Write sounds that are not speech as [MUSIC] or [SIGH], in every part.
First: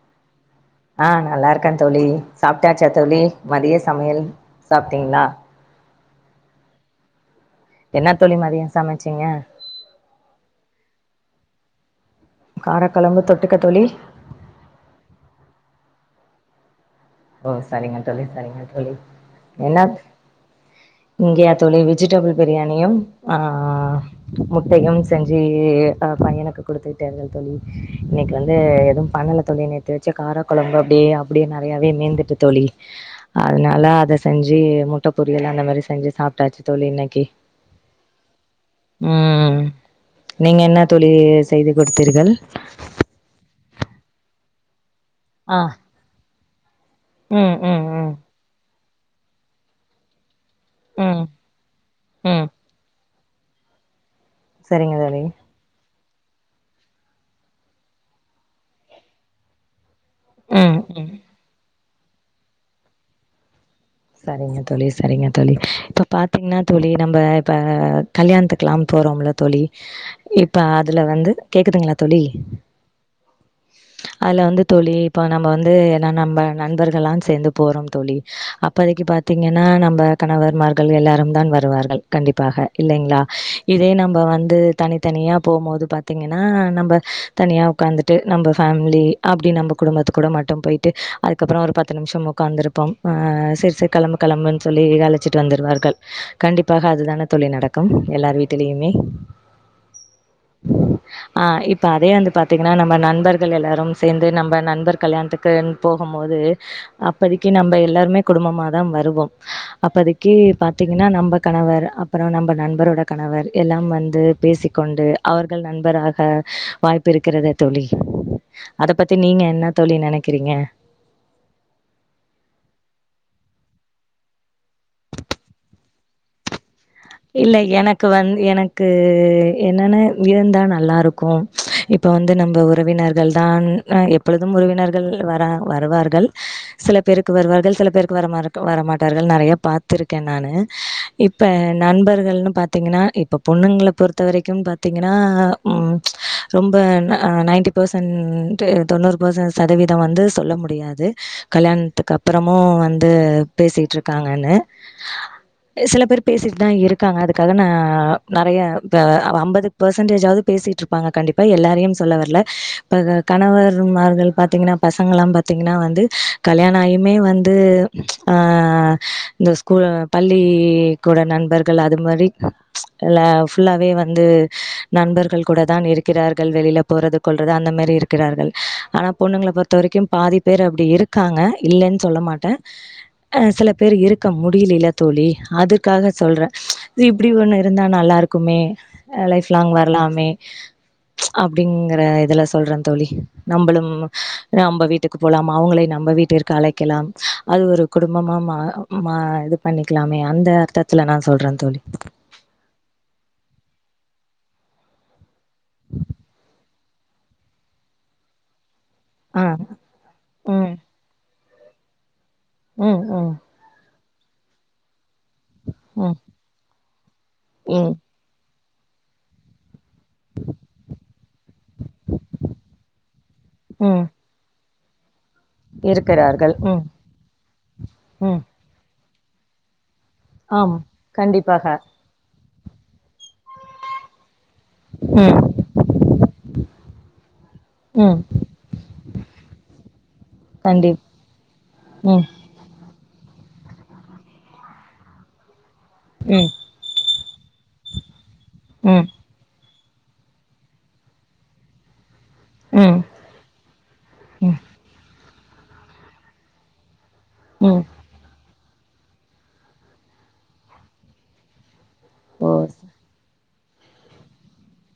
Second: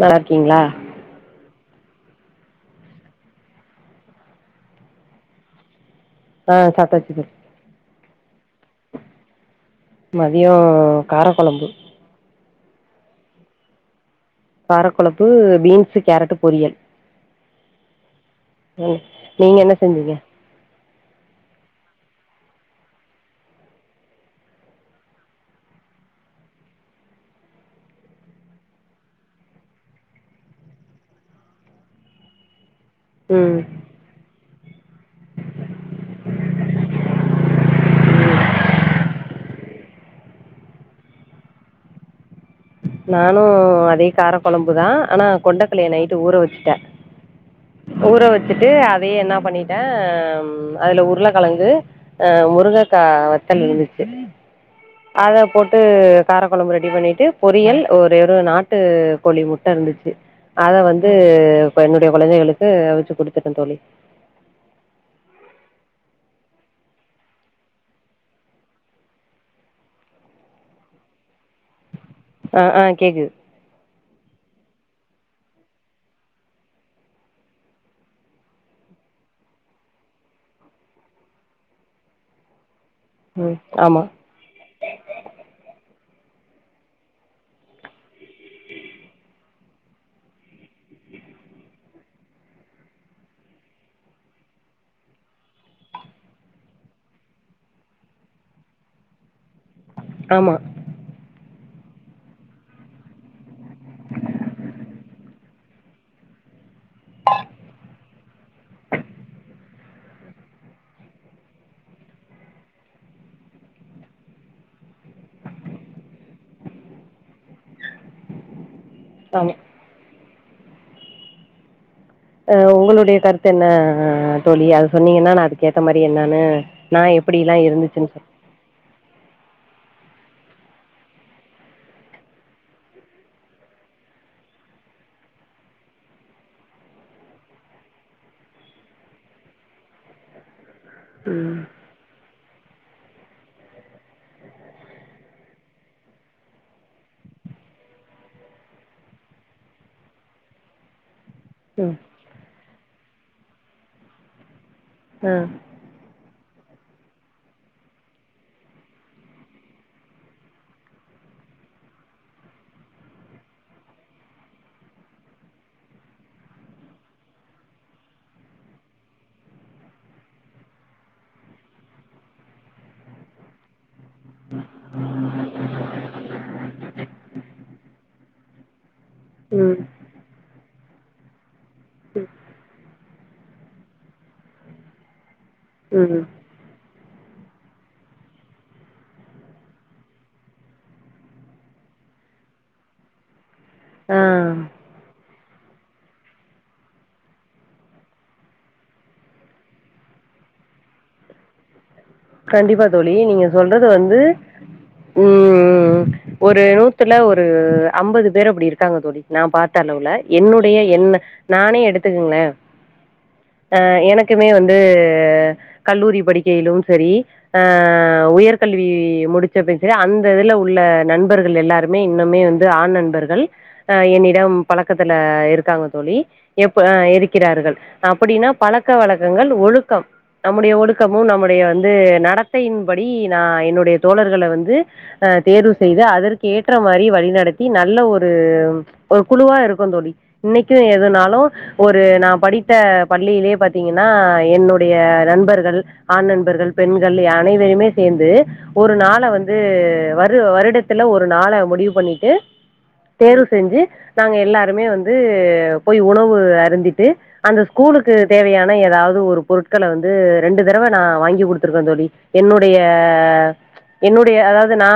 நல்லாருக்கிங்ளா ஆ நல்லா இருக்கே தோழி சாப்டாச்சா தோழி மதிய சமையல் சாப்டிங்ளா ஆ சாப்டாச்சி தோ என்ன தோழி மதிய சமச்சிங்க மதியோ காரக்கொழம்பு காரக்கழம்பு தொட்டுக்கத்தோழி காரக்கொழம்பு பீன்ஸ் கேரட்டு பொரியல் ஓ சரிங்க தோழி சரிங்க தோழி ம் நீங்க என்ன செஞ்சீங்க இங்கியா தோழி வெஜிடபிள் பிரியாணியும் ஆ முட்டையும் செஞ்சு அ பையனுக்கு குடுத்துவிட்டேன் தோழி இன்னைக்கி வந்து எதுவு பண்ணல தோழி நேத்து வச்ச கார கொழம்பு அப்டியே அப்டியே நெறையாவே மீந்துட்டு தோழி ம் அதனால அத செஞ்சு முட்டை பொரியல் அந்த மாரி செஞ்சு சாப்பிட்டாச்சு தோழி இன்னைக்கி ம் நீங்க என்ன தோழி செய்து கொடுத்தீர்கள் நானு அதே கார கொழம்புதா ஆனா ஆ கொண்டக்கலைய நைட்டு ஊற வச்சுட்டே ம் ம் ம் ஊற வச்சுட்டு அதையே என்ன பண்ணிட்டே அதுல ம் உருளைக்கெழங்கு ம் முருங்கைக்கா வத்தல் இருந்துச்சு சரிங்க தோழி அதப் போட்டு காரக்கொழம்பு ரெடி பண்ணிட்டு பொரியல் ஒரே ஒரு நாட்டு கோழி முட்ட இருந்துச்சு அத ம் ம் வந்து என்னுடைய குழந்தைகளுக்கு அவுச்சி குடுத்துட்டே தோழி சரிங்க தோழி சரிங்க தோழி இப்ப பாத்தீங்கன்னா தோழி நம்ம இப்ப கல்யாணத்துக்கெல்லா போறோம்ல தோழி இப்ப அதுல வந்து கேக்குதுங்ளா தோழி ஆ ஆ கேக்து [INAUDIBLE] அதுல வந்து தோழி இப்ப நம்ப வந்து நா நம்ப நண்பர்கள்ல்லா சேர்ந்து போறோ தோழி இப்போதிக்கு பார்த்தீங்ன்னா நம்ம கணவர்மார்கள் எல்லாரும் தா வருவார்கள் கண்டிப்பாக இல்லைங்ளா ம் இதே ஆமா நம்ப வந்து தனித்தனியா போபோது பாத்தீங்ன்னா நம்ப தனியா உக்காந்துட்டு நம்ப ஃபேமிலி அப்டி நம்ப குடும்பத்து கூட மட்டு போய்ட்டு அதுக்கப்றோ ஒரு பத்து நிமிஷம் உடக்காந்துருப்போம் ஆ செ ரி கிளம்பு கிளம்புனு சொல்லி அழச்சிட்டு வந்தடுவார்கள் கண்டிப்பாக அதுதா தோழி நடக்கு எல்லார் வீட் லயுமே ஆமா ஆ இப்ப அதே வந்து பாத்தீங்ன்னா நம்ம நண்பர்கள் எல்லாரும் சேர்ந்து நம்ப நண்பர் கல்யாணத்க் குனு போகுபோது அப்பதிக்கு நம்ப எல்லாருமே குடும்பமாதா வருவோம் அப்பதிக்கு பாத்தீங்கன்னா நம்ப கணவர் அப்றோ நம்ப நண்பரோட கணவர் எல்லா வந்து பேசி கொண்டு அவர்கள் நண்பராக வாய்ப்பு இருக்கறது தோழி அத பத் தி நீங்க ஆமா என்ன தோழி நெனைக்கிறீங்க அ உங்களுடைய கருத்து என்ன ஆ தோழி அது சொன்னீங்கன்னா நா அதுக்கு ஏத்த மாதிரி என்னான்னு இல்ல எனக்கு வந்து எனக் கு என்னென்ன இருந்தா நல்லாருக்கும் இப்போ வந்து நம்ப உறவினர்கள் தான் அ எ ப்பொழுதும் உறவினர்கள் வரா வருவார்கள் சில பேருக்கு வருவார்கள் சில பேருக்கு வர வரமாட்டார்கள் நிறைய பாத் திருக்கே நானு இப்ப ம் நண்பர்கள்னு பாத்தீங்ன்னா இப்ப பொண்ணுங்கல பொறுத்த வரைக்கு பாத்தீங்ன்னா ம் ரொம்ப அ நைன்டி பர்சன்ட் தொண்ணூறு பர்சன்ட் சதவீதம் வந்து சொல்ல முடியாது ம் கல்யாணத்துக்கு அப்றோமு வந்து பேசிட்டு இருக்காங்கன்னு ஆ சில பேர் பேசிட் தா இருக்காங்க அதுக்காக நா ஆ நெறைய இப்ப அம்பது பர்சன்டேஜ் ஆவது பேசிட்டு இருப் பாங்க கண்டிப்பா எல்லாரையும் சொல்ல வரல ப கணவர்மார்கள் பாத்தீங்கன்னா பசங்களா பாத் தீங்கன்னா வந்து கல்யாண ஆயுமே வந்து ஆ ஆ இந்த கூ பள்ளி கூட நண்பர்கள் அது மாரி இல்ல ஃபுல்லாவே வந்து நண்பர்கள் கூட தான் இருக்கிறார்கள் வெளியில போறது கொல்றது அந்த மெரி இருக்கிறார்கள் ஆனா பொண்ணுங்கள பொறுத்த ம் வரைக்கும் பாதி பேர் அப்டி இருக் க்காங்க இல்லன்னு சொல்ல மாட்டே சில பேர் இருக்க முடியில்லல தோழி அதுக் காக ம் சொல்றே இது இப்டி ஒண்ணு இருந்தா நல்லா இருக்குமே லைஃப் லாங் வரலாமே அப்டிங்கற இதுல சொல்றன் தோழி நம்பளும் ஆ நம்ப வீட்டுக்கு போலாமா அவுங்ளை நம்ப வீட்டிற்கு அழைக்கலாம் அது ஒரு குடும்பமா மா மா இது பண்ணிக்லாமே அந்த அர்த்தத்ல நா சொல்ற தோழி கண்டிப்பா தோழி நீங்க சொல்றது வந்து ம் ஒரு நூத்துல ஒரு அம்பது பேரு அப்டி இருக்காங்க தோழி நா ஆ பாத்த அளவுல ம் என்னுடைய என்ன நானே எடுத்துகேங்ளே ம் ம் அ எனக்குமே வந்து ம் கல்லூரி படிக்கையிலும் செரி அ ம் உயர்க்கல்வி முடிச் சாச் அந்த இதுல உள்ள நண்பர்கள் எல்லாருமே இன்னுமே வந்து ஆண் நண்பர்கள் அ ம் என்னி டம் பழக்கத்துல இருக்காங்க தோழி இருக்கிறார்கள். எப் ம் ஆ இருக்கிறார்கள் ம் அப்புடின்னா பழக் க்க வழக்கங்கள் ஒழுக்கம் நம்முடைய ஆம் ஒழுக்கமும் நம்ம கண்டிப்பாக. நடத்தையின்படி நா என்னுடைய தோழர்கள வந்து அ ம் தேர்வு செய்து அதற்கு ஏற்ற மாரி வழிநடத்தி நல்ல ம் ஒரு ஒரு குழுவா இருக்கோம் தோழி இன்னைக்கும் கண்டிப் எதுனாலும் ஒரு ம் நா படிப் த்த பள்ளியிலே பாத்தீங்கன்னா என்னுடைய நண்பர்கள் ஆண் ம் நண்பர்கள் பெண்கள் அனைவருமே சேந்து ஒரு ம் நாள வந்து து வரு வருடத்துல ஒரு நாள முடிவு பண்ணிட்டு ம் தேர்வு செஞ்சு நாங்க ம் எல்லாருமே வந்து போய் உணவு அருந்திட்டு அந்த ம் ஸ்கூலுக் தேவையான ஏதாவது ஒரு பொருட்கள வந்து ரெண்டு தடவ நா வாங்கி குடுத்துருக்கேன் தோழி ஓ என்னுடைய என்னுடைய அதாவது நா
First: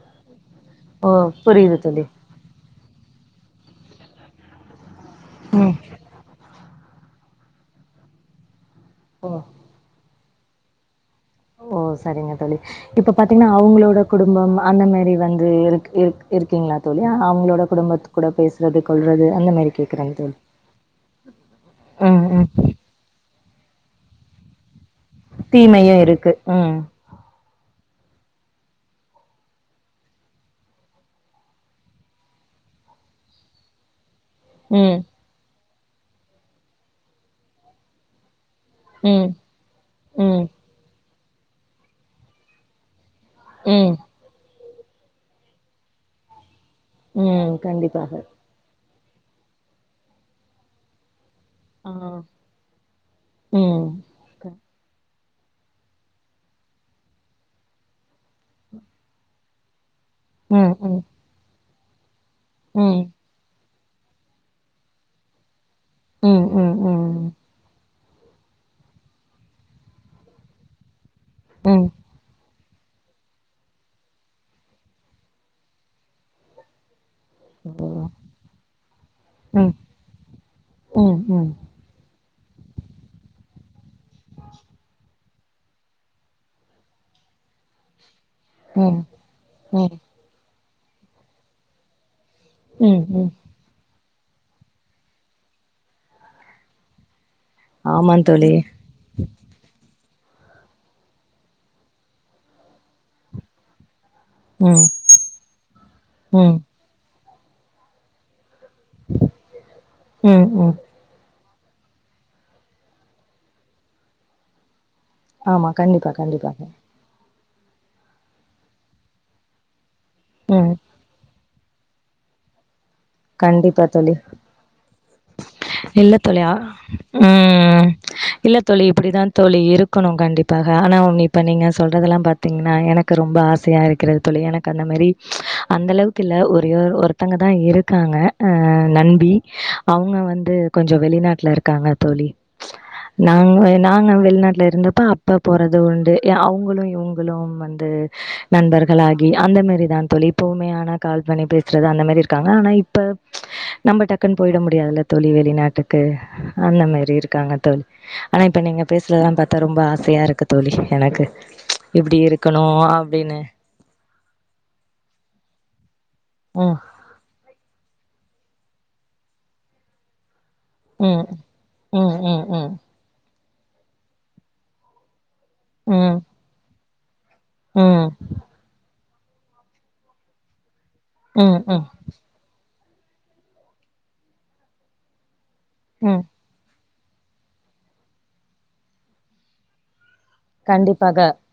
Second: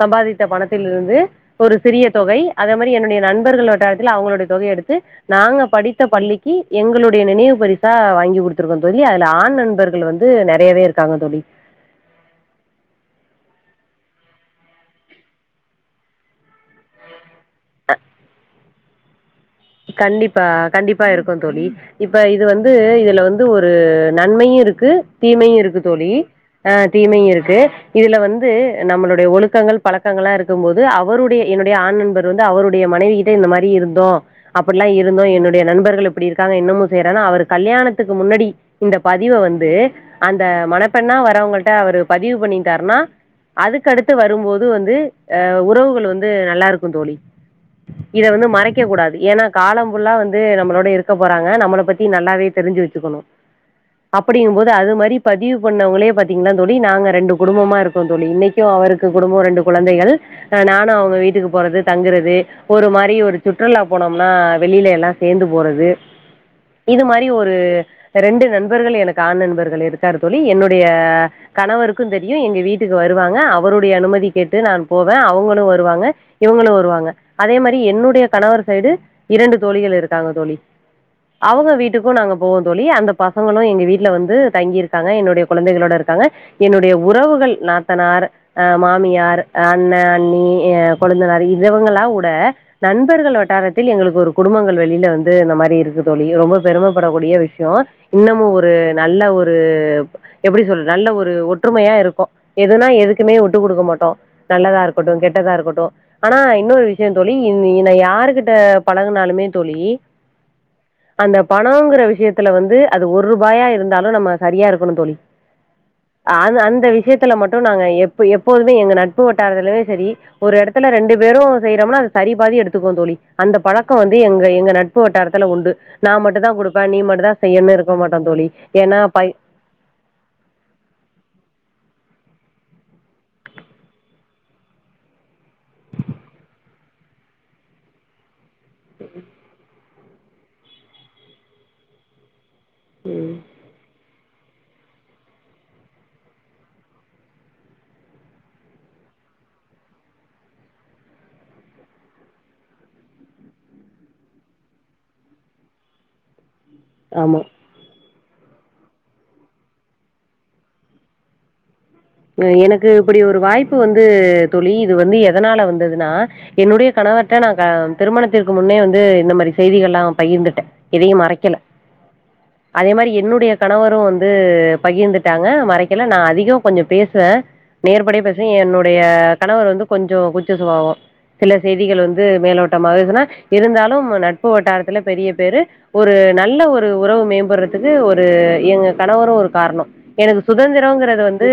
சம்பாதிச் ச பணத்தில் ஓ இருந்து ஒரு புரியுது தோழி சிறிய தொகை அதே மாரி என்னுடைய நண்பர்கள் வட்டாரத்தில் அவுங்களுடைய தொகய எடுத்து நாங்க ம் படித்த பள்ளிக்கி எங்களுடைய நினைவு பரிசா வாங்கி குடுத்துருக்கோம் தோழி அதுல ஓ ஆண் நண்பர்கள் வந் து நெறயவே இருக்காங்க தோழி ம் சரிங்க தோழி இப்ப பாத்தீங்ன்னா அவுங்களோட குடும்பம் அந்த மாரி வந்து இருக் இருக் இருக்கீங்களா தோழி அவுங்களோட குடும்பத்து கூட பேசுறது கொல்றது அந்த மாரி கேக்குறேங்க தோழி கண்டிப்பா கண்டிப்பா இருக்கும் தோழி இப்ப ம் இது ம் வந்து இதுல வந் து ஒரு நன்மையும் இருக்கு தீமையும் இருக்கு தீமையு தோழி அ ம் தீமையும் இருக்கு இதுல வந்து நம்மளுடைய ஒழுக்கங்கள் பழக்கங்கள்லா இருக்கும் போது அவருடைய என்னுடைய ஆண் நண்பர் வந்து அவருடைய மனைவி கிட்ட இந்த மாரி இருந்தோம் அப்ட்ல்லாம் ம் இருந்தோம் என்னுடைய நண்பர்கள் இப்டி இருக்காங்க இன்னமு செய்றாங்க அவர் கல்யாணத்துக்கு முன்னடி இந்த ம் பதிவ வந்து அந்த ம் மணப்பெண்ணா வர்றவங்கள்ட்ட அவரு பதிவு பண்ணிட்டாருன்னா ம் அதுக்கடுத்து வரும்போது வந்து அ உறவுகள் வந்து நல்லா இருக்கும் க்கும் தோழி ம் கண்டிப்பாக இத வந்து மறைக்க கூடாது ஏனா காலம் ஃபுல்லா வந்து நம்மளோட இருக் க போறாங்க நம்மள ஆ பத்தி நல்லாவே தெரிஞ்சு வச்சுகணும் ம் க அப்படிங்கும்போது அது மாரி பதிவு பண்ணவுங்களே பாத்தீங்கன்னா தோழி நாங்க ரெண்டு குடும்பமா இருக்கோம் தோழி இன்னை கும் அவருக்கு குடும்பம் ரெண்டு கொழந்தைகள் ம் நானும் ம் அவுங்க வீட்டுக்கு போறது தங்குறது ஒரு ம் மாரி ஒரு சுற்றுலா போனோம்னா வெளில எல்லா சேந்து போறது ம் ம் இது மாரி ம் ஒரு ரெண்டு நண்பர்கள் எனக்கு ஆண் நண்பர்கள் இருக்காரு தோழி என்னுடைய ம் கணவருக்கும் தெரியும் எங்க வீட் டுக்கு வருவாங்க அவருடைய அனுமதி கேட்டு நான் போவன் அவங்களும் வருவாங்க இவுங்களும் வருவாங்க அதே மாரி ஓ என்னுடைய கணவர் சைடு இரண்டு ம் தோழிகள் இருக்காங்க தோழி ம் ம் அவுங்க வீட்டுக்கும் நாங்க போவோம் தோழி அந்த பசங்களும் எங்க வீட்ல வந்து தங்கிருக்காங்க என்னுடய கொழந்தைகளோட இருக்காங்க என்னுடைய உறவுகள் நாத்தனார் அ ம் மாமியார் அ அண்ண ம் அண்ணி அ கொழுந்தனாரு இவுங்களாவுட ம் ம் நண்பர்கள் வட்டாரத்தில் எங்களுக்கு ஒரு குடும்பங்கள் வெளில வந்து இந்த மாரி இருக்கு தோழி ரொம்ப பெருமபடக்கூடிய விஷ யம் ஆமா தோழி இன்னமும் ஒரு நல்ல ஒரு எப்டி சொல்ற நல்ல ஒரு ஒற்றுமையா இருக்கோம் எதுன்னா எதுக்குமே வுட்டு குடுக்க மாட்டோம் நல்லதா ம் இருக்கட்டும் கெட்டதா இருக்கட்டும் ஆனா ம் இன்னொரு விஷயம் தோழி என யாரு கிட்ட பழகுனாலுமே தோழி ம் ம் அந்த பணங்கிற விஷயத்துல வந்து அது ஒரு ரூபாயா இருந்தாலு நம்ம சரியா இருக்கணு தோழி ஆமா கண்டிப்பா அ கண்டிப்பாக அந்த விஷயத் துல மட்டும் நாங்க எப் எப்போதுமே எங்க நட்பு வட்டாரதுலயே சரி ஒரு ம் இடத்துல ரெண்டு பேரும் செய்றோம்னா அது சரி பாதி எடுத்துக்கு தோழி அந்த கண்டிப்பா பழக்கோ தோழி வந்து எங்க எங்க நட்பு வட்டாரத்துல உண்டு நா இல்ல மட்டு தோழி தா ஆ குடுப்பே நீ மட்டு தா செய்யுன்னு ம் இருக்க மாட்டோ தோழி இல்ல தோழி ஏன்னா இப்புடிதா பை தா தோழி இருக் க்கணு கண்டிப்பாக ஆனா ஒன்னு இப்ப நீங்க சொல்றதலா பாத்தீங்கன்னா எனக்கு ரொம்ப ஆசையா இருக்கிறது தோழி எனக்கு அந்த மாரி அந்த அளவுக்கு இல்ல ஒரே ஒருத்தங்க தா இருக் இருக்காங்க அ நன்பி அவுங்க வந்து கொஞ்சோ வெளிநாட்டுல இருக்காங்க தோழி நாங்க நாங்க வெளிநாட்டுல இருந்தப்ப இப்ப போறது உண்டு எ அவுங்களு இவுங்களு வந்து நண்பர்களாகி அந்த மாரிதா தோழி எப்பவுமே ஆன கால் பண்ணி பேசுறது அந்த மாரி இருக்காங்க ஆனா இப் இப்ப நம்ம டக்குன்னு போயிட முடியாதுல்ல தோழி வெளிநாட்டுக்கு அந்த மாரி ஆமா இருக்காங்க தோழி ஆனா இப்ப நீங்க பேசுறதல்லா பாத்தா ரொம்ப ஆசையா இருக்கு தோழி எனக்கு இப்டி இருக்கணு அப்டின்னு ப்பு வந்து தோழி இது வந்து எதனால வந்ததுன்னா ம் என்னுடைய கணவர் த்த நாங்க திருமணத்திற்கு முன்னே வந்து இந்த மாரி செய்திகல்லா பகிர்ந்துட்டே எதையு ம் மறைக்கல ம் ம் ம் அதே மாதிரி என்னுடைய கணவரு வந்து பகிர்ந்துட்டாங்க மறைக்கல ம் நா அதிகோ கொஞ்ச பேசுவே ம் நேர்படிய பேஸ் து என்னுடைய கணவர் வந்து கொஞ்சோ கூச்ச சுபாவோ சில ம் ம் செய்திகள் வந்து இது மேலோட்டமாகுதுன்னா இருந்தாலு நட்பு வட்டாரத்துல பெரிய பேரு ஒரு ம். நல்ல ஒரு ஒரு உறவு மேம்படுறதுக்கு ஒரு எங்க கணவரு ஒரு காரணோ எனக்கு கண்டிப்பாக. சுதந்திரோங்கிறது வந்து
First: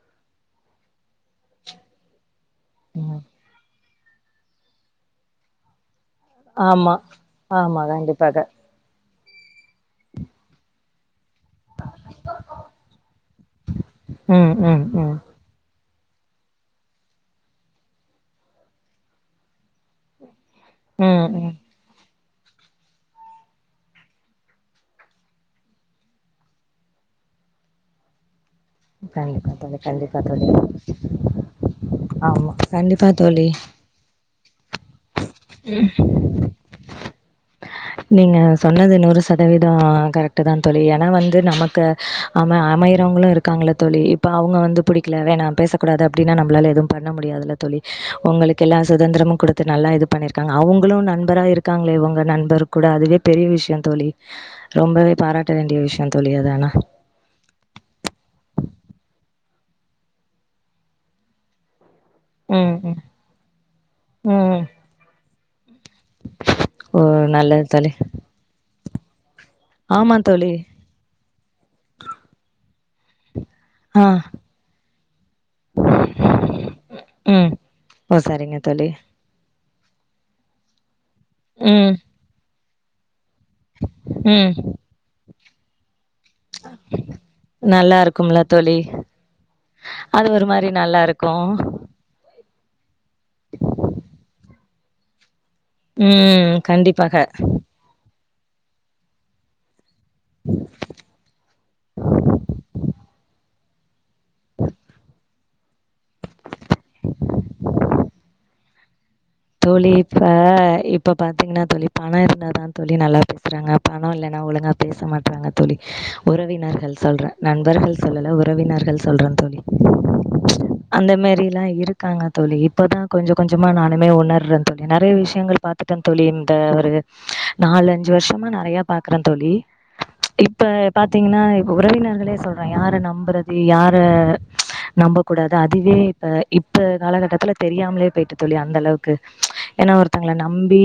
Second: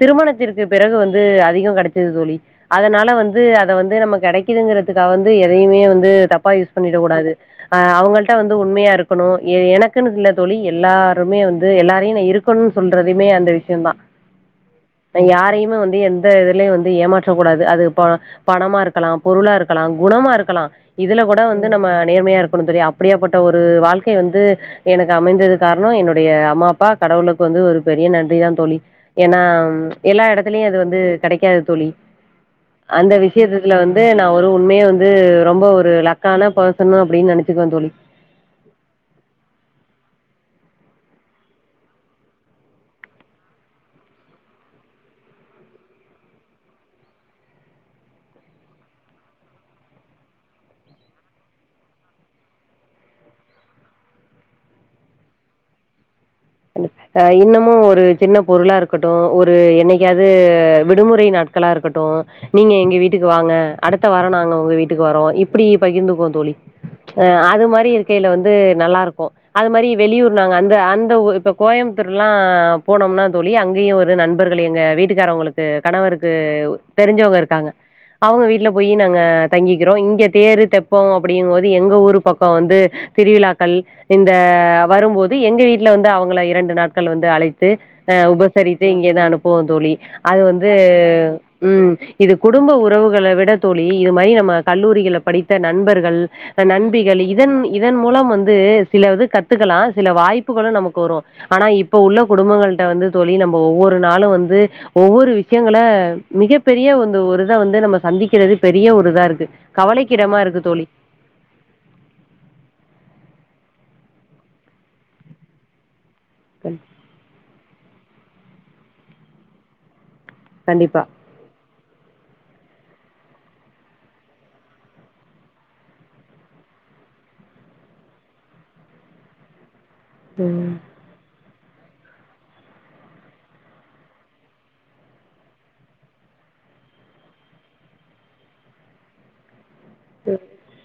திருமணத்திற்கு பிறகு வந்து அதிகோ கெடைச்சுது தோழி அதுனால ம். வந்து அத வந்து நம்ம கெடைக்குதுங்கிறதுக்காக வந்து எதையுமே வந்து தப்பா யூஸ் ஆமா பண்ணிடக் கூடாது அ ஆமா அவுங்கள்ட கண்டிப்பாக வந்து உண்மையா இருக் கணு எ எனக்குன்னு இல்ல தோழி எல்லாருமே வந்து எல்லாரையு நா இருக்கணுன் சொல்றதுமே அந்த விஷ்யோந்தா ம் ம் ம் யாரையுமே வந்து எந்த இதுலயு வந்து ஏமாற்றக் கூடாது அது இப்போ பணமா இருக்கலா பொருளா இருக்கலா குணமா இருக்கலா இதுல ம் கூட ம் வந்து நம்ம நேர்மையா இருக்கணு தோழி அப் அப்புடியாப்பட்ட ஒரு வாழ்க்கை வந்து எனக்கு அமைந்தது காரணோ என்னுடைய அம்மா அப்பா கடவுளுக்கு வந்து ஒரு பெரிய நன்றி தா தோழி ஏன்னா கண்டிப்பா தோழி கண்டிப்பா எல்லா தோழி எடத்துலயு அது வந்து கெடைக்காது தோழி ஆமா கண்டிப்பா அந்த தோழி விஷயத்து இதுல வந்து து நா ஒரு உண்மைய வந்து ரொம்ப ஒரு லக்கான பர்சனு அப்புடின் நெனச்சுக்குவே தோழி நீங்க சொன்னது நூறு சதவீதோ கரெக்ட்டு தா தோழி ஏன்னா வந்து நமக்கு அம அமையுரவங்களு இருக் இருக்காங்கல்ல தோழி இப்போ அவுங்க வந்து புடிக்ல வேணா பேசக்கூடாது அப்டினா நம்மளால எதுவு பண்ண முடியாதுல தோழி உங்களுக்கு எல்லா சுதந்திரமு குடுத்து நல்லா இது பண்ணிருக்காங்க அவுங்களு நண்பரா இருக்காங்களே இவுங்க நண்பரு கூட அதுவே பெரிய விஷயோ தோழி ரொம்பவே பாராட்ட வேண்டிய விஷயோ தோழி அது ஆனா அ இன்னமு ஒரு சின்ன பொருளா இருக்கட்டு ஒரு என்னைக்காது விடுமுறை நாட்களா இருக்கட்டு நீங்க ம் எங்க ம் வீட்டுக்கு வாங்க அடுத்த வாரோ நாங்க ம் உங்க வீட்டுக்கு வரோ இப்புடி பகிர்ந்துக்குவோ தோழி ஓ அ அது நல்லது மாரி தோழி இருக்கையில வந்து நல்லா இருக்கு அது மாரி ஆமா வெளியூர் தோழி நாங்க அந்த அந்த ஒ இப்ப கோயம்புத்தூர்லா போனோம்னா தோழி அங்கையு ஆ ஒரு நண்பர்கள் எங்க வீட்டுக்காரவுங்களுக்கு கணவருக்கு தெரிஞ்சவுங்க ம் இருக்காங்க ஓ அவுங்க சரிங்க வீட்டுல தோழி போயி நாங்க தங்கிக்கிறோ இங்க தேரு தெப்போ அப்புடிங்கும்போது எங்க ம் ஊர் பக்கோ வந்து திருவிழாக் கள் இந்த ம் வரும்போது எங்க வீட்டுல வந்து அவுங்கள இரண்டு நாட்கள் வந்து அழைத்து நல்லா அ இருக்கும்ல தோழி உபசரித்து இங்கே தா அனுப்புவோ தோழி அது ஒரு மாரி வந்து நல்லா இருக்கு ம் ம் இது குடும்ப உறவுகள விட தோழி இது மாரி நம்ம கல்லூரிகளப் படித் த்த நண்பர்கள் ம் கண்டிப்பாக நண்பிகளி இதன்னி இதன் மூலம் வந்து சில இது கத்துக்கலா சில வாய்ப்புகளு நமக்கு வரு ஆ இப்போ உள்ள குடும்பங்கள்ட்ட வந்து தோழி நம்ப ஒவ்வொரு நாளு வந்து ஒவ்வொரு விஷ்யங்கள மிகப் பெரிய வந்து ஒரு இத வந்து நம்ம சந்திக்கிறது பெரிய ஒரு இதா இருக்கு தோழி இப்ப கவலைக்கிடமா இருக்கு தோழி இப் இப்ப பாத்தீங்னா தோழி பணோ இருந்தாதா தோழி நல்லாப பேசறாங்க பணோ இல்லனா ஒழுங்கா பேச மாட்றாங்கத் தோழி கண் உறவினர்கள் சொல்றே நண்பர்கள் சொல்லல உறவினர்கள் சொல்றேந் தோழி கண்டிப்பா அந்த மேரிலா இருக்காங்க தோழி இப்பதா கொஞ்ச கொஞ்சமா நானுமே ஒன் னர்றந் தோழி நெறைய விஷ்யங்கள் பாத்துட்டந் தோழி இந்த ஒரு நாலு அஞ்சு வருஷமா நெறையப் பாக்கறேந் தோழி இப்ப ம் பாத்தீங்கனா இப்ப உறவினர்களே சொல்றே யார நம்பறது யார நம்ப கூடாது அதுவே இப்ப இப்ப காலகட்டத்தல தெரியாம்லே போயிட்டு தோழி அந்தளவுக் க்கு என்ன ஒருத்தங்ள நம் பி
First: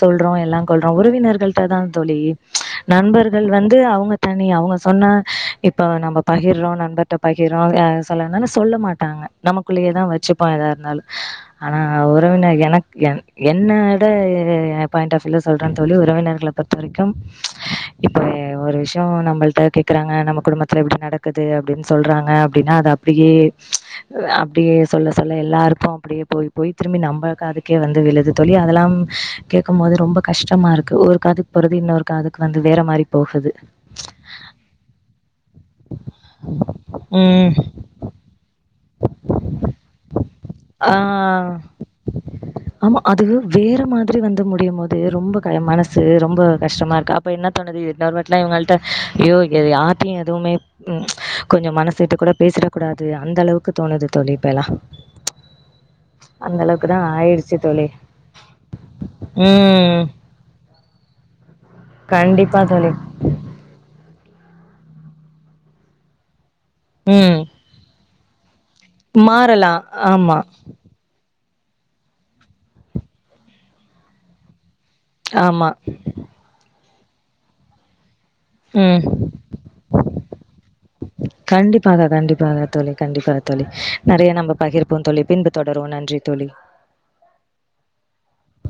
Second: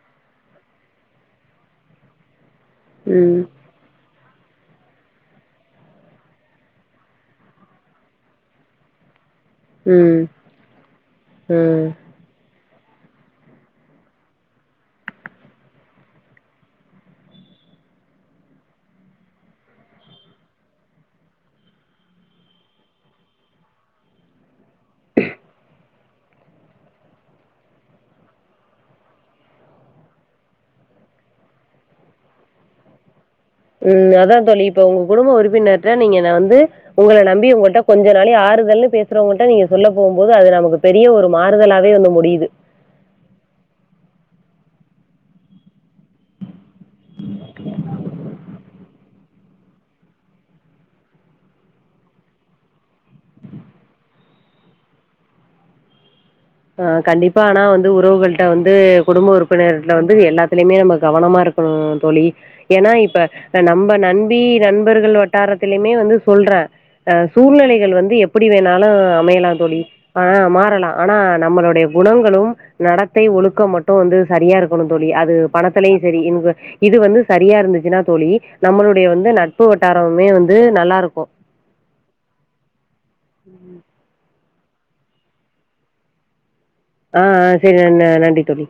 சொல்றோ எல்லாங் கொள்றோ உறவினர்கள்ட்டதா தோழி ம் நண்பர்கள் வந் து அவுங்க தனி அவுங்க சொன்ன இப்ப நம்ப பகிர்றோ நண்பர்ட்ட பகிர்ரோ அ சொல்லானால சொல்ல மாட் ட்டாங்க நமக்குள்ளியேதா ம் ம் வெச்சுப்போ எதா இருந்தாலு ஆனா உறவினய் எனக் என் என்னாட பாயிண்ட் ஆப் வியூ சொல்றேந் தோழி உறவினர்கள பொறுத்த வரைக்கும் இப்ப ஒரு விஷ்யோ நம்பள்ட்ட கேக்கறாங்க நம்ம குடும்பத்ல இப்டி நடக்குத் து அப்டின் சொல்றாங்க அப்டினா அது அப்டியே அப்டியே சொல்ல சொல்ல எல்லாருக்கு அப்டியே போய் போய் திரும்பி நம்ப காதுக்கே வந்து விழுது தோழி அதெல்லாம் கேக்கும்போது ரொம்ப கஷ்டமா இருக்கு ஒரு காது போருதி இன்னொரு காதுக்கு வந்து வேற மாரிப் போகுது ம் அதா தோழி இப்ப உங்க குடும்ப உறுப்பினர்ட்ட நீங்கன வந்து உங்கள நம்பி ம். உங்கள்ட்ட கொஞ்ச நாளே ஆறுதல்னு பேசறவங்கள்ட்ட நீங்க சொல்ல போம்போது அது நமக்குத் ஆ பெரிய ஒரு மாறுதலாவே வந்து முடியுது ஆமா அதுவே வேற மாதிரி வந்து முடியும் போது ரொம்ப கய மனசு ரொம்ப கஷ்டமா இருக்கு அப்ப என்னாத் தோணுது இன்னோர்வாட்லா இவுங்கள்ட்ட ஐயோ இத யார்ட்டியு எதுவுமேப் ம் கொஞ்சோ மனசு விட்டு கூட பேசிடக் கூடாது அந்த அளவுக்கு தோணுது தோழி இப்ப எல்லா அந்தள ஆ கண்டிப்பா ஆனா வந்து உறவுகள்ட்ட வந்து குடும்ப உறுப்பினர்ட்ட ம். வந்து எல்லாத்துலியுமே நம்ம கவனமா இருக் கனு தோழி கண்டிப்பா தோழி. எனா இப்ப இப்ப நம்ம நண்பி நண்பர்கள் வட்டாரத்துலியுமே வந்து சொல்றே அ ம். சூழ்நிலைகள் வந்து எப் ப்டி வேணாலு அமையலாந் தோழி மாறலாம். ஆனா ஆமா, மாறலா ஆனா நம்மளோடைய குணங்களும் நடத்தை ஒழுக்கம் மட்டு வந்து சரியா இருக் கனுந் தோழி அது ஆமா. பணத்தலியு சரி இன்க இது வந்து சரியா இருந்துச்சுனா தோழி ம். நம்மளுடைய வந்து நட்பு வட்டாரமுமே வந்து நல்லாருக்கு கண்டிப்பாக கண்டிப்பாக தோழி கண்டிப்பா தோழி நெறைய நம்ப பகிர்ப்போந் தோழி பின்பு தொடருவோ நன்றித் தோழி ஆ ஆ செரி நன் நன்றி தோழி